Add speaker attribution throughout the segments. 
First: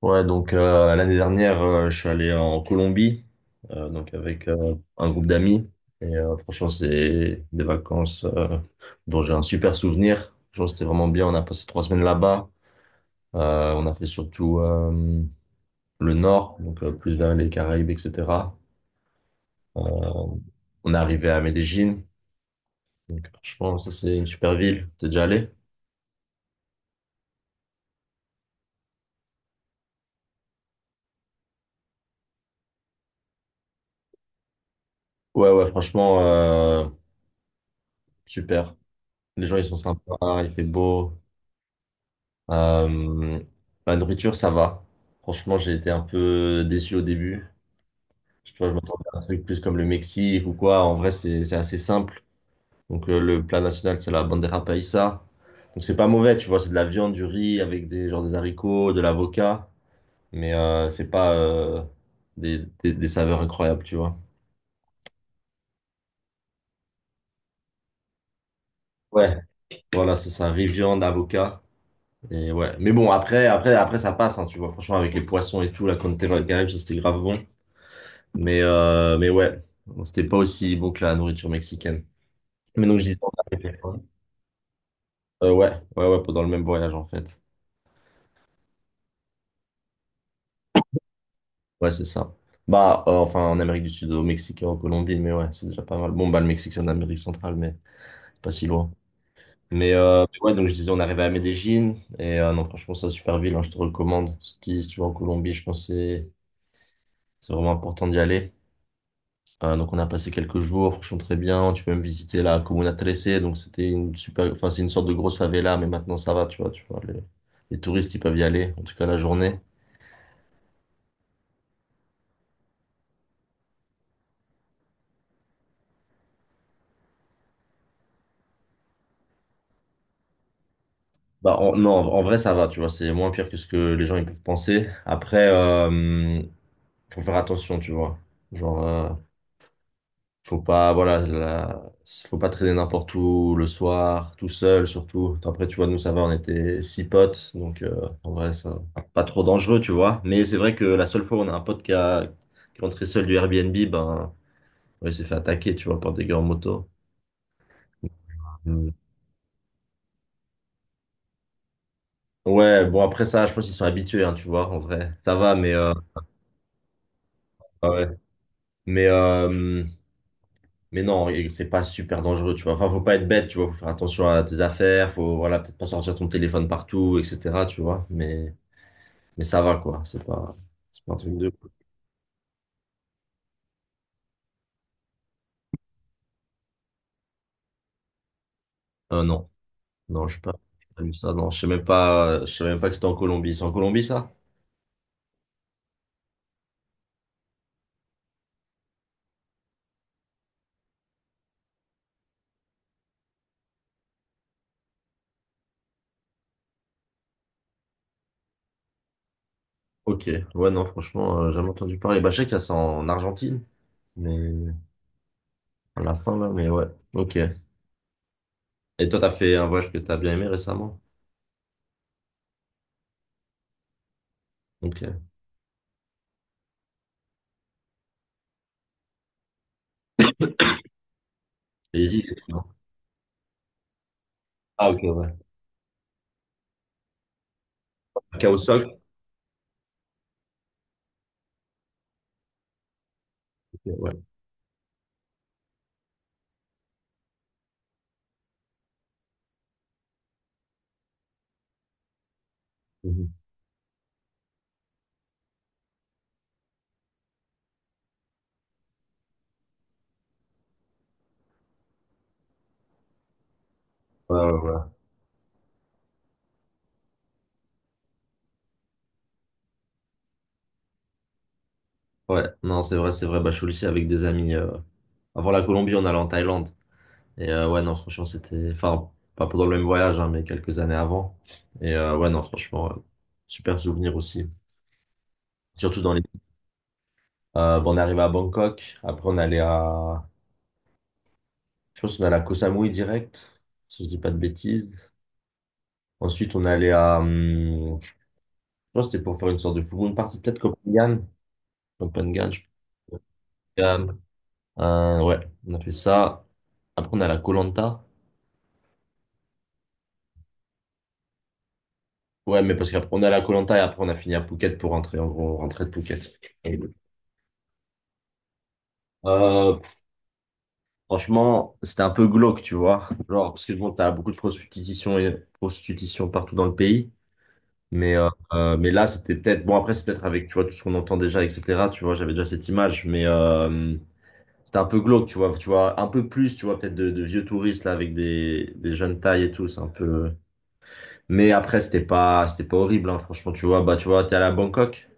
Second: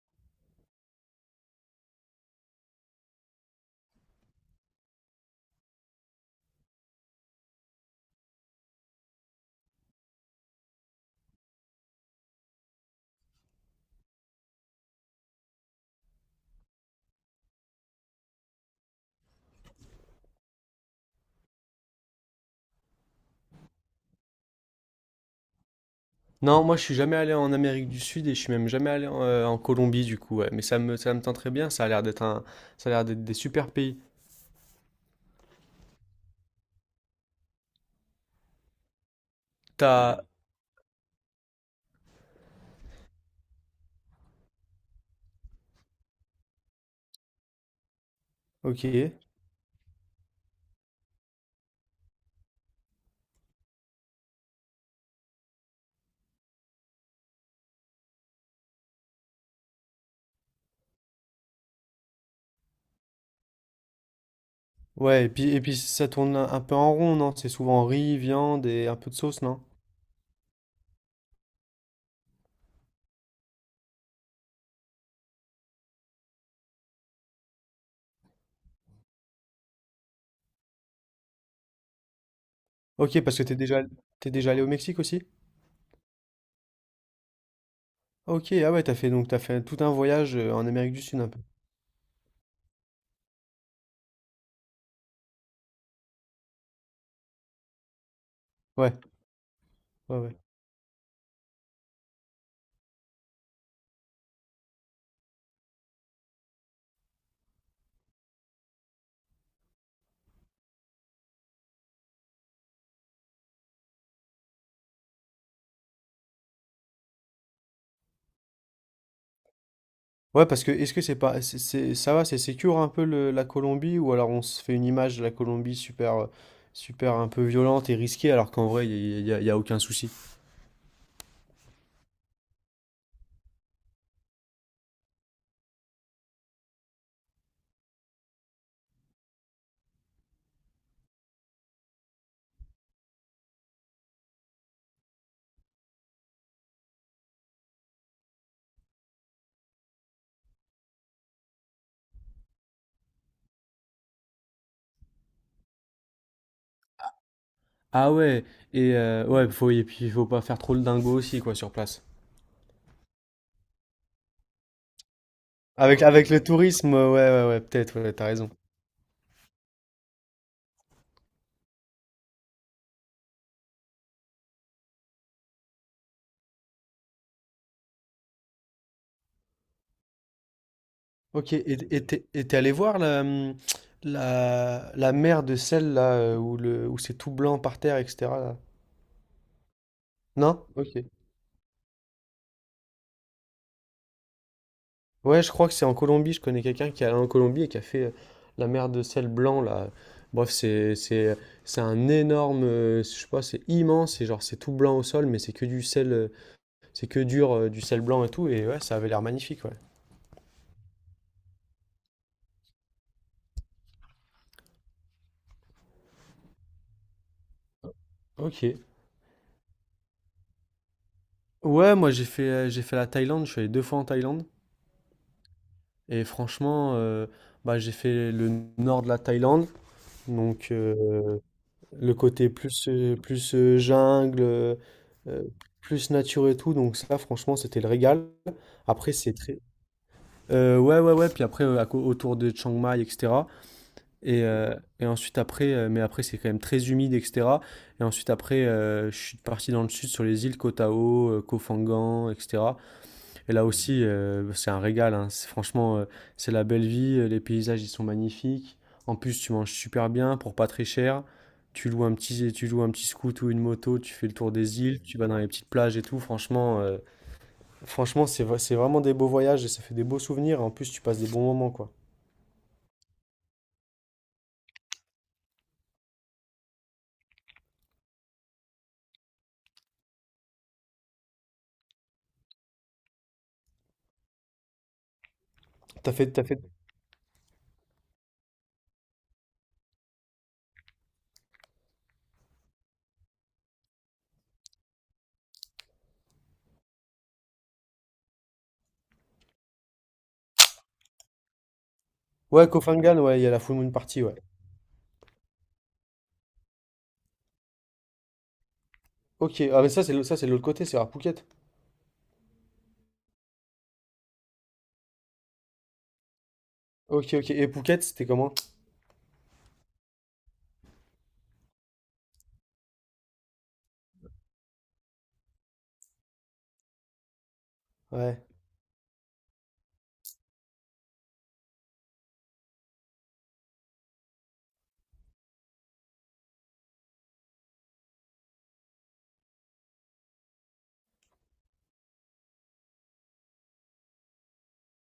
Speaker 1: Ouais, donc l'année dernière, je suis allé en Colombie, donc avec un groupe d'amis. Et franchement, c'est des vacances dont j'ai un super souvenir. Franchement, c'était vraiment bien. On a passé 3 semaines là-bas. On a fait surtout le nord, donc plus vers les Caraïbes, etc. Euh, on est arrivé à Medellín. Donc, franchement, ça, c'est une super ville. T'es déjà allé?
Speaker 2: Non, moi je suis jamais allé en Amérique du Sud et je suis même jamais allé en Colombie du coup. Ouais. Mais ça me tente très bien, ça a l'air d'être des super pays.
Speaker 1: Ouais, ouais, franchement, super. Les gens, ils sont
Speaker 2: T'as...
Speaker 1: sympas, il fait beau. Euh, la nourriture, ça va. Franchement, j'ai été un peu déçu au début. Je sais pas, je
Speaker 2: Ok.
Speaker 1: m'attendais à un truc plus comme le Mexique ou quoi. En vrai, c'est assez simple. Donc, le plat national, c'est la bandera paisa. Donc, c'est pas mauvais, tu vois. C'est de la viande, du riz avec des, genre, des haricots, de l'avocat. Mais c'est pas des, des saveurs incroyables, tu vois.
Speaker 2: Ouais, et puis ça tourne un peu en rond, non? C'est souvent riz, viande et un peu de
Speaker 1: Ouais,
Speaker 2: sauce, non?
Speaker 1: voilà, c'est ça. Riz, viande, avocat. Et ouais. Mais bon, après ça passe, hein, tu vois. Franchement, avec les poissons et tout, la Conterre, quand même, ça, c'était grave bon. Mais ouais, bon, c'était pas aussi bon que la nourriture mexicaine. Mais donc, je disais,
Speaker 2: Ok,
Speaker 1: on
Speaker 2: parce que
Speaker 1: a fait quoi.
Speaker 2: t'es déjà allé au Mexique aussi?
Speaker 1: Ouais, ouais, ouais, pendant le même voyage, en fait.
Speaker 2: Ok, ah ouais, t'as fait donc t'as fait tout un voyage en Amérique du Sud un peu.
Speaker 1: Ouais, c'est ça. Bah, enfin, en Amérique du Sud, au Mexique et en Colombie, mais ouais, c'est déjà pas mal. Bon, bah, le Mexique, c'est en Amérique centrale, mais c'est pas si loin.
Speaker 2: Ouais, ouais,
Speaker 1: Mais
Speaker 2: ouais.
Speaker 1: ouais, donc, je disais, on est arrivé à Medellín. Et non, franchement, c'est une super ville, hein, je te recommande. Si tu vas en Colombie, je pense que c'est vraiment important d'y aller. Donc on a passé quelques jours, franchement très bien. Tu peux même visiter la Comuna 13, donc c'était une super, enfin c'est une sorte de grosse favela, mais maintenant ça va, tu vois, les touristes ils peuvent y aller, en tout cas la journée.
Speaker 2: Ouais, parce que est-ce que c'est pas, c'est- ça va, c'est sécure un peu la Colombie, ou alors on se fait une image de la Colombie super, super un peu violente et risquée, alors qu'en vrai, il n'y a, y a- y a aucun souci.
Speaker 1: Bah non, en vrai ça va, tu vois, c'est moins pire que ce que les gens ils peuvent penser. Après, faut faire attention, tu vois. Genre, faut pas, voilà, faut pas traîner n'importe où le soir, tout seul surtout. Après, tu vois, nous, ça va, on était six potes, donc en vrai, c'est pas trop dangereux, tu vois. Mais c'est vrai que la seule fois où on a un pote qui est rentré seul du Airbnb, ben, ouais, il s'est fait attaquer, tu vois, par des gars en moto.
Speaker 2: Ah ouais,
Speaker 1: Mm.
Speaker 2: ouais, et puis il faut pas faire trop le dingo aussi, quoi, sur place.
Speaker 1: Ouais, bon, après ça, je pense qu'ils sont habitués, hein, tu vois, en vrai. Ça va, mais,
Speaker 2: Avec le tourisme, ouais, ouais, ouais,
Speaker 1: ah
Speaker 2: peut-être,
Speaker 1: ouais.
Speaker 2: ouais, t'as raison.
Speaker 1: Mais, mais non, et c'est pas super dangereux, tu vois. Enfin, faut pas être bête, tu vois. Faut faire attention à tes affaires. Faut, voilà, peut-être pas sortir ton téléphone partout, etc. Tu vois. Mais ça va, quoi. C'est pas un truc de.
Speaker 2: Ok, et t'es allé voir la, la mer de sel, là, où c'est tout blanc par terre, etc. Là?
Speaker 1: Non, non, je sais pas.
Speaker 2: Non?
Speaker 1: J'ai pas
Speaker 2: Ok.
Speaker 1: vu ça. Non, je sais même pas. Je sais même pas que c'était en Colombie. C'est en Colombie, ça?
Speaker 2: Ouais, je crois que c'est en Colombie. Je connais quelqu'un qui est allé en Colombie et qui a fait la mer de sel blanc là. Bref, c'est un énorme, je sais pas, c'est immense et genre c'est tout blanc au sol, mais c'est que du sel, c'est que dur du sel blanc et tout. Et ouais, ça avait l'air magnifique, ouais.
Speaker 1: Ok. Ouais, non, franchement, jamais entendu parler. Bah, je sais qu'il y a ça en Argentine, mais à la fin là. Mais ouais. Ok. Et
Speaker 2: Ok.
Speaker 1: toi, t'as fait un voyage que t'as bien aimé récemment?
Speaker 2: Ouais, moi j'ai fait la Thaïlande. Je suis allé deux fois en Thaïlande
Speaker 1: Ok.
Speaker 2: et franchement, bah j'ai fait le nord de la Thaïlande, donc le
Speaker 1: Les îles. Et tout,
Speaker 2: côté
Speaker 1: non?
Speaker 2: plus, plus jungle,
Speaker 1: Ah, ok, ouais.
Speaker 2: euh, plus nature et tout. Donc ça, franchement, c'était le régal.
Speaker 1: À Cahuac?
Speaker 2: Après, c'est très... ouais, ouais, ouais. Puis après, à autour de Chiang Mai, etc.
Speaker 1: Ok, ouais.
Speaker 2: Et, ensuite, après, c'est quand même très humide, etc. Et ensuite, après, je suis parti dans le sud sur les îles Koh Tao, Koh Phangan, etc.
Speaker 1: Mhm.
Speaker 2: Et là aussi, c'est un régal, hein. Franchement, c'est la belle vie. Euh, les paysages, ils sont magnifiques. En plus, tu manges super bien pour pas très cher. Tu loues un petit scoot ou une moto, tu fais le
Speaker 1: Ouais, ouais,
Speaker 2: tour
Speaker 1: ouais.
Speaker 2: des îles, tu vas dans les petites plages et tout. Franchement, c'est vraiment des beaux voyages et ça fait des beaux souvenirs. En plus, tu passes des bons moments, quoi.
Speaker 1: Ouais, non, c'est vrai, c'est vrai. Bah, je suis aussi avec des amis. Avant la Colombie, on allait en Thaïlande. Et ouais, non, franchement, c'était. Enfin, pas pendant le même voyage, hein, mais quelques années avant. Et ouais, non, franchement, super souvenir aussi. Surtout dans
Speaker 2: T'as
Speaker 1: les.
Speaker 2: fait, t'as fait.
Speaker 1: Bah, on est arrivé à Bangkok. Après, on allait à. Je pense qu'on allait à Koh Samui direct, si je dis pas de bêtises. Ensuite, on allait à. Je pense que c'était pour faire une sorte de full moon party. Peut-être Copenhague. Copenhague, je
Speaker 2: Ouais, Koh Phangan, ouais, il y a la Full Moon
Speaker 1: pense.
Speaker 2: Party, ouais.
Speaker 1: Ouais, on a fait ça. Après, on est à la Koh Lanta.
Speaker 2: Ok, ah mais ça c'est ça c'est de l'autre côté, c'est à Phuket.
Speaker 1: Ouais, mais parce qu'après on est à la Koh et après on a fini à Phuket pour rentrer. En gros, on rentrait de Phuket. Et,
Speaker 2: Ok, ok. Et Phuket, c'était comment?
Speaker 1: euh, franchement, c'était un peu glauque, tu vois. Genre, parce que bon, t'as beaucoup de prostitution et prostitution partout dans le pays. Mais, euh,
Speaker 2: Ouais.
Speaker 1: mais là, c'était peut-être. Bon, après, c'est peut-être avec, tu vois, tout ce qu'on entend déjà, etc. Tu vois, j'avais déjà cette image. Mais c'était un peu glauque, tu vois. Tu vois, un peu plus, tu vois, peut-être de vieux touristes là avec des jeunes tailles et tout. C'est un peu. Mais après, c'était pas horrible, hein, franchement, tu vois. Bah, tu vois, t'es allé à Bangkok.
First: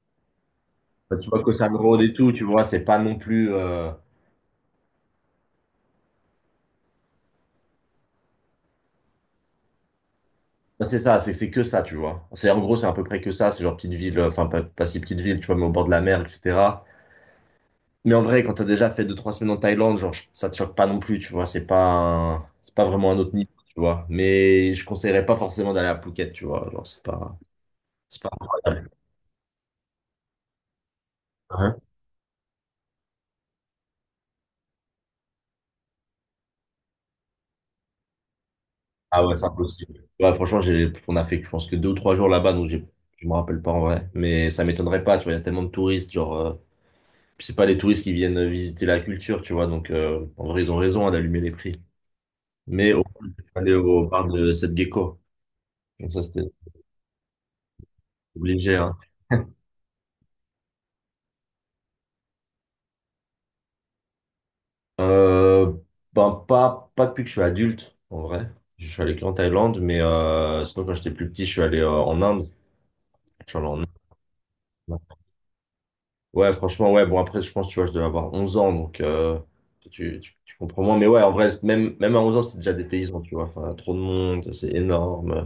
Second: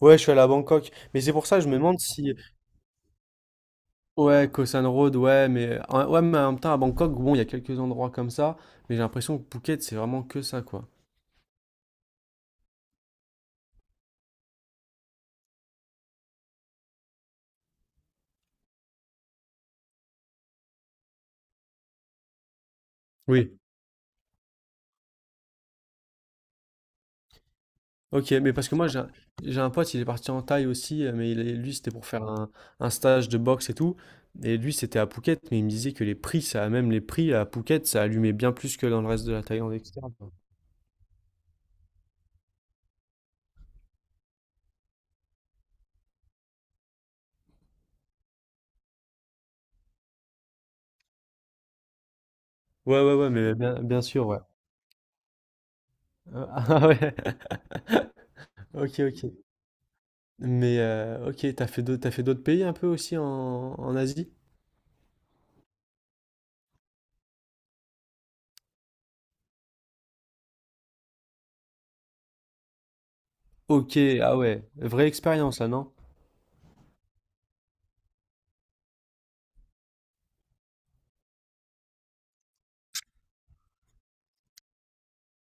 Speaker 2: Ouais, je suis allé à Bangkok.
Speaker 1: Enfin,
Speaker 2: Mais
Speaker 1: tu
Speaker 2: c'est
Speaker 1: vois,
Speaker 2: pour
Speaker 1: que
Speaker 2: ça que
Speaker 1: ça
Speaker 2: je me
Speaker 1: me
Speaker 2: demande
Speaker 1: rôde et tout,
Speaker 2: si
Speaker 1: tu vois, c'est pas non plus.
Speaker 2: ouais, Koh San Road, ouais, ouais, mais en même temps, à Bangkok, bon, il y a quelques endroits comme ça, mais j'ai l'impression que Phuket, c'est vraiment que ça,
Speaker 1: Bah,
Speaker 2: quoi.
Speaker 1: c'est ça, c'est que ça, tu vois. C'est en gros, c'est à peu près que ça, c'est genre petite ville, enfin pas si petite ville, tu vois, mais au bord de la mer, etc. Mais en vrai, quand t'as déjà fait deux trois semaines en Thaïlande, genre, ça te choque pas non plus, tu vois, c'est pas c'est pas vraiment un autre niveau,
Speaker 2: Oui.
Speaker 1: tu vois. Mais je conseillerais pas forcément d'aller à Phuket, tu vois, genre, c'est pas. C'est pas
Speaker 2: Ok, mais parce que
Speaker 1: incroyable.
Speaker 2: j'ai un pote, il est parti en Thaï aussi, mais lui,
Speaker 1: Hein?
Speaker 2: c'était pour faire un stage de boxe et tout, et lui, c'était à Phuket, mais il me disait que même les prix à Phuket, ça allumait bien plus que dans le reste
Speaker 1: Ah
Speaker 2: de
Speaker 1: ouais,
Speaker 2: la
Speaker 1: c'est
Speaker 2: Thaïlande,
Speaker 1: impossible.
Speaker 2: etc., quoi.
Speaker 1: Ouais, franchement, on a fait, je pense que deux ou trois jours là-bas, donc je me rappelle pas en vrai. Mais ça m'étonnerait pas, tu vois, il y a tellement de touristes, genre, puis c'est pas les touristes qui viennent visiter la culture, tu vois. Donc, en vrai, ils ont raison hein, d'allumer les prix. Mais au
Speaker 2: Ouais, ouais,
Speaker 1: moins,
Speaker 2: ouais,
Speaker 1: je suis
Speaker 2: mais
Speaker 1: allé
Speaker 2: bien
Speaker 1: au bar
Speaker 2: sûr, ouais.
Speaker 1: de cette gecko. Donc, ça, c'était
Speaker 2: Ah ouais.
Speaker 1: obligé, hein.
Speaker 2: Ok, ok. Mais ok, t'as fait d'autres pays un peu aussi en Asie?
Speaker 1: Euh, ben, pas depuis que je suis adulte, en vrai. Je suis allé qu'en Thaïlande, mais sinon, quand j'étais plus petit, je suis allé en Inde. Je suis allé en Inde.
Speaker 2: Ok, ah ouais, vraie expérience là, non?
Speaker 1: Ouais, franchement, ouais. Bon, après, je pense, tu vois, je devais avoir 11 ans, donc tu comprends moins. Mais ouais, en vrai, même à 11 ans, c'était déjà des paysans, tu vois. Enfin, trop de monde, c'est énorme.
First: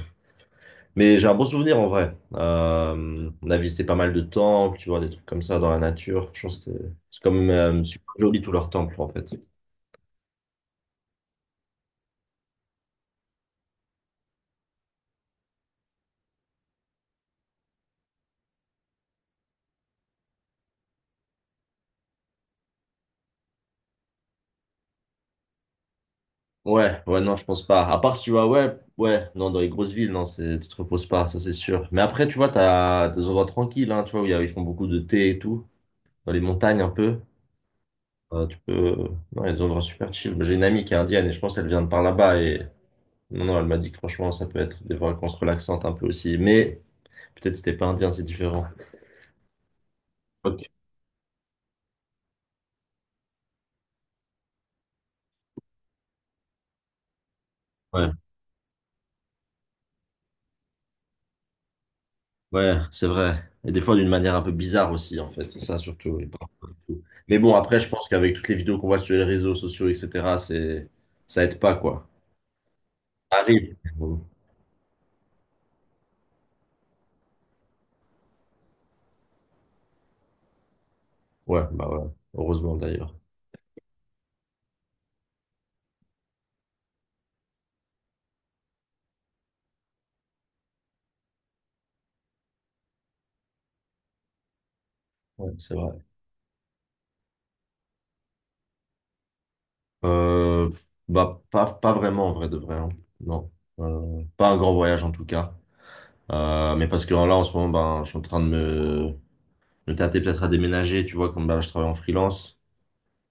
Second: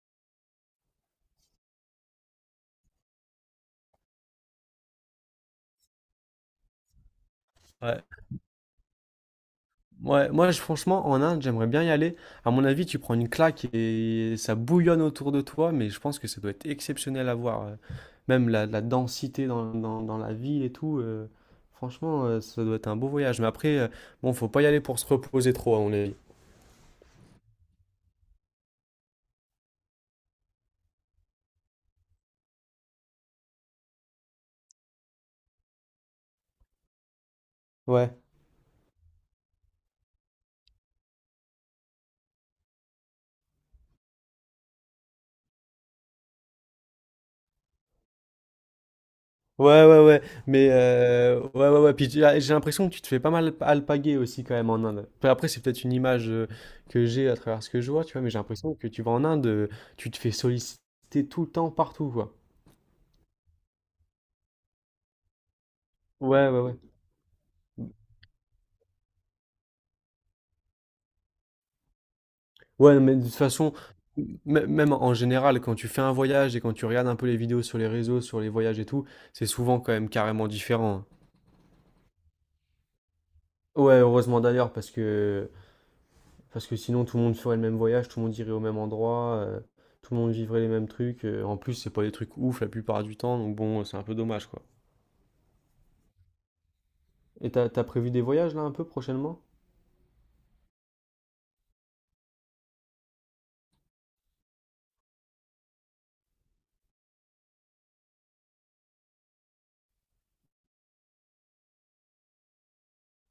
Speaker 1: Mais j'ai un bon souvenir en vrai. On a visité pas mal de temples, tu vois, des trucs comme ça dans la nature. Je pense que c'est comme
Speaker 2: Ouais.
Speaker 1: super joli tous leurs temples en fait.
Speaker 2: Ouais, moi je, franchement en Inde, j'aimerais bien y aller. À mon avis, tu prends une claque et ça bouillonne autour de toi, mais je pense que ça doit être exceptionnel à voir. Euh, même la densité dans la ville et tout. Euh, franchement, ça doit être un beau voyage. Mais après, bon, faut pas y aller pour se reposer trop, à mon avis.
Speaker 1: Ouais, ouais, non, je pense pas. À part si tu vois, ouais, ouais, non, dans les grosses villes, non, c'est, tu te reposes pas, ça c'est sûr. Mais après, tu vois, t'as des endroits tranquilles, hein, tu vois, où ils font beaucoup de thé et tout, dans les montagnes un peu.
Speaker 2: Ouais.
Speaker 1: Tu peux, non, il y a des endroits super chill. J'ai une amie qui est indienne et je pense qu'elle vient de par là-bas et non, non, elle m'a dit que franchement, ça peut être des vacances relaxantes un peu aussi. Mais peut-être c'était pas indien, c'est différent.
Speaker 2: Ouais, ouais, ouais,
Speaker 1: Ok,
Speaker 2: mais ouais, ouais, ouais, puis tu as j'ai l'impression que tu te fais pas mal alpaguer aussi quand même en Inde. Enfin, après, c'est peut-être une image, que j'ai à travers ce que je vois,
Speaker 1: ouais.
Speaker 2: tu vois? Mais j'ai l'impression que tu vas en Inde, tu te fais solliciter tout le temps, partout, quoi.
Speaker 1: Ouais, c'est vrai. Et des fois d'une manière un peu bizarre aussi, en fait. C'est ça surtout.
Speaker 2: Ouais, ouais, ouais.
Speaker 1: Mais bon, après, je pense qu'avec toutes les vidéos qu'on voit sur les réseaux sociaux, etc., c'est, ça aide pas, quoi.
Speaker 2: Ouais, non, mais de toute
Speaker 1: Ça
Speaker 2: façon,
Speaker 1: arrive.
Speaker 2: m même en général, quand tu fais un voyage et quand tu regardes un peu les vidéos sur les réseaux, sur les voyages et tout, c'est souvent quand même carrément différent, hein.
Speaker 1: Ouais, bah ouais. Heureusement d'ailleurs.
Speaker 2: Ouais, heureusement d'ailleurs parce que parce que sinon, tout le monde ferait le même voyage, tout le monde irait au même endroit, tout le monde vivrait les mêmes trucs. Euh, en plus, c'est pas des trucs ouf la plupart du temps, donc bon, c'est un peu dommage, quoi.
Speaker 1: Ouais, c'est vrai.
Speaker 2: Et t'as prévu des voyages là un peu prochainement?
Speaker 1: Euh, Bah, pas vraiment en vrai de vrai, hein. Non. Pas un grand voyage en tout cas. Mais parce que là, en ce moment, ben, je suis en train de me tâter peut-être à déménager. Tu vois, comme ben, je travaille en freelance.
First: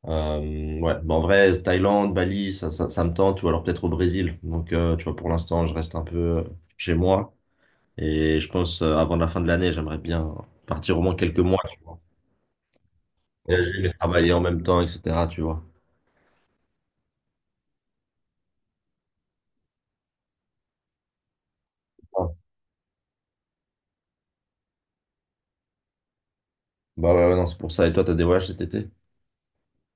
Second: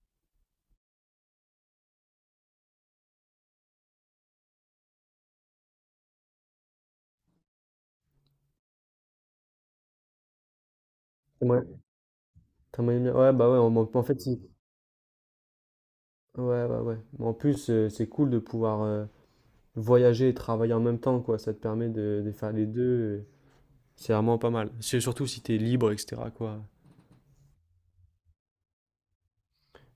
Speaker 1: Ouais, bah, en vrai, Thaïlande, Bali, ça me tente, ou alors peut-être au Brésil. Donc, tu vois, pour l'instant, je reste un peu chez moi. Et je pense, avant la fin de l'année, j'aimerais bien partir au moins quelques mois, tu
Speaker 2: Ouais.
Speaker 1: vois.
Speaker 2: Ouais, bah ouais,
Speaker 1: Voyager, mais
Speaker 2: en fait,
Speaker 1: travailler en
Speaker 2: si.
Speaker 1: même temps, etc., tu vois.
Speaker 2: Ouais, ouais, ouais. Mais en plus, c'est cool de pouvoir voyager et travailler en même temps, quoi. Ça te permet
Speaker 1: Ah.
Speaker 2: de faire les deux. Euh, c'est vraiment pas mal. C'est surtout si t'es libre, etc., quoi.
Speaker 1: Bah ouais, ouais, non, c'est pour ça. Et toi, t'as des voyages cet été?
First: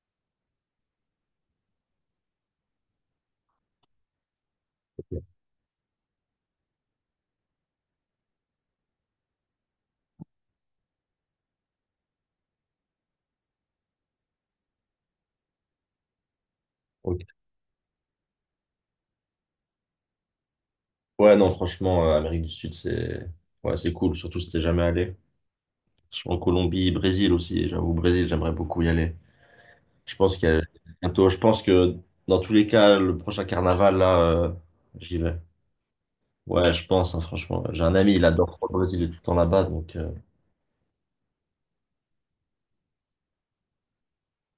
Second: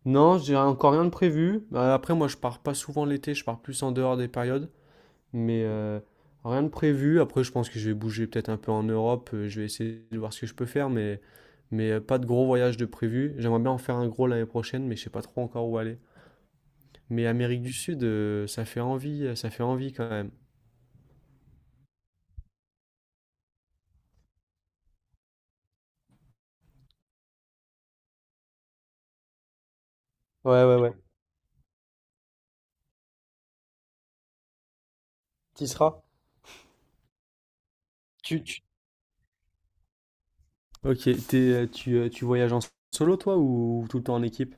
Speaker 2: Non, j'ai encore rien de prévu. Après, moi, je pars pas souvent l'été, je pars plus en dehors des périodes.
Speaker 1: Ok.
Speaker 2: Mais rien de prévu. Après, je pense que je vais bouger peut-être un peu en Europe. Euh, je vais essayer de voir ce que je peux faire, mais pas de gros voyage de prévu. J'aimerais bien en faire un gros l'année prochaine, mais je sais pas trop encore où aller.
Speaker 1: Ok.
Speaker 2: Mais Amérique du Sud, ça fait envie quand même.
Speaker 1: Ouais, non, franchement, Amérique du Sud, c'est ouais, c'est cool, surtout si t'es jamais allé. Je suis en Colombie, Brésil aussi, et j'avoue, Brésil, j'aimerais beaucoup y aller. Je pense qu'il y a
Speaker 2: Ouais, ouais, ouais.
Speaker 1: bientôt. Je pense que dans tous les cas, le prochain carnaval, là, j'y vais.
Speaker 2: T'y seras?
Speaker 1: Ouais, je pense, hein, franchement. J'ai un ami, il
Speaker 2: Tu,
Speaker 1: adore
Speaker 2: tu...
Speaker 1: trop le Brésil, il est tout le temps là-bas. Donc,
Speaker 2: Ok, t'es, tu voyages en solo toi ou tout le temps en équipe?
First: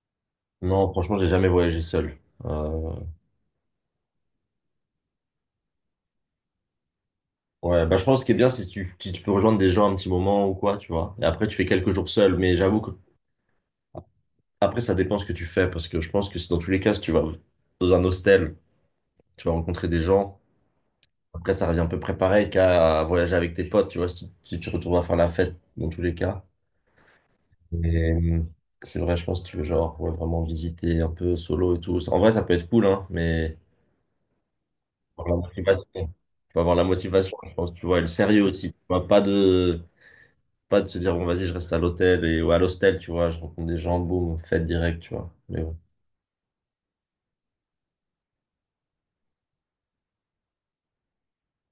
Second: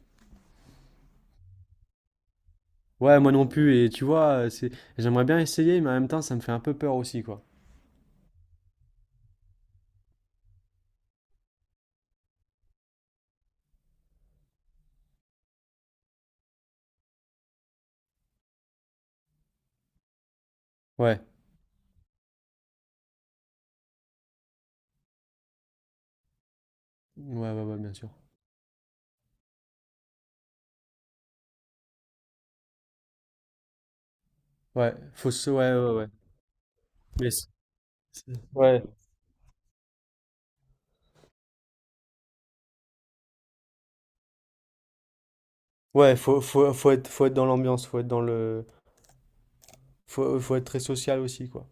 Speaker 1: non, franchement, j'ai jamais voyagé seul. Euh,
Speaker 2: Ouais, moi non plus. Et tu vois, j'aimerais bien essayer, mais en même temps, ça me fait un peu peur aussi, quoi.
Speaker 1: ouais, bah, je pense que ce qui est bien, c'est si tu peux rejoindre des gens un petit moment ou quoi, tu vois. Et après, tu fais quelques jours seul. Mais j'avoue que après, ça dépend ce que tu fais. Parce que je pense que si dans tous les cas, si tu vas dans un hostel, tu vas rencontrer des gens.
Speaker 2: Ouais.
Speaker 1: Après, ça revient un peu préparé qu'à voyager avec tes potes, tu vois, si tu retournes à faire la fête, dans tous les cas.
Speaker 2: Ouais, ouais, ouais, bien sûr.
Speaker 1: Et c'est vrai, je pense que tu veux genre ouais, vraiment visiter un peu solo et tout. En vrai, ça peut être cool, hein, mais
Speaker 2: Ouais,
Speaker 1: faut avoir la
Speaker 2: ouais, ouais,
Speaker 1: motivation.
Speaker 2: ouais.
Speaker 1: Faut avoir la
Speaker 2: Mais
Speaker 1: motivation, je pense, tu vois, et le
Speaker 2: c'est-
Speaker 1: sérieux aussi. Tu
Speaker 2: ouais.
Speaker 1: vois, pas de se dire bon vas-y, je reste à l'hôtel et ou à l'hostel, tu vois, je rencontre des gens, boum, fête direct, tu vois. Mais
Speaker 2: Ouais, faut être dans l'ambiance, faut être dans le, faut être très social aussi, quoi.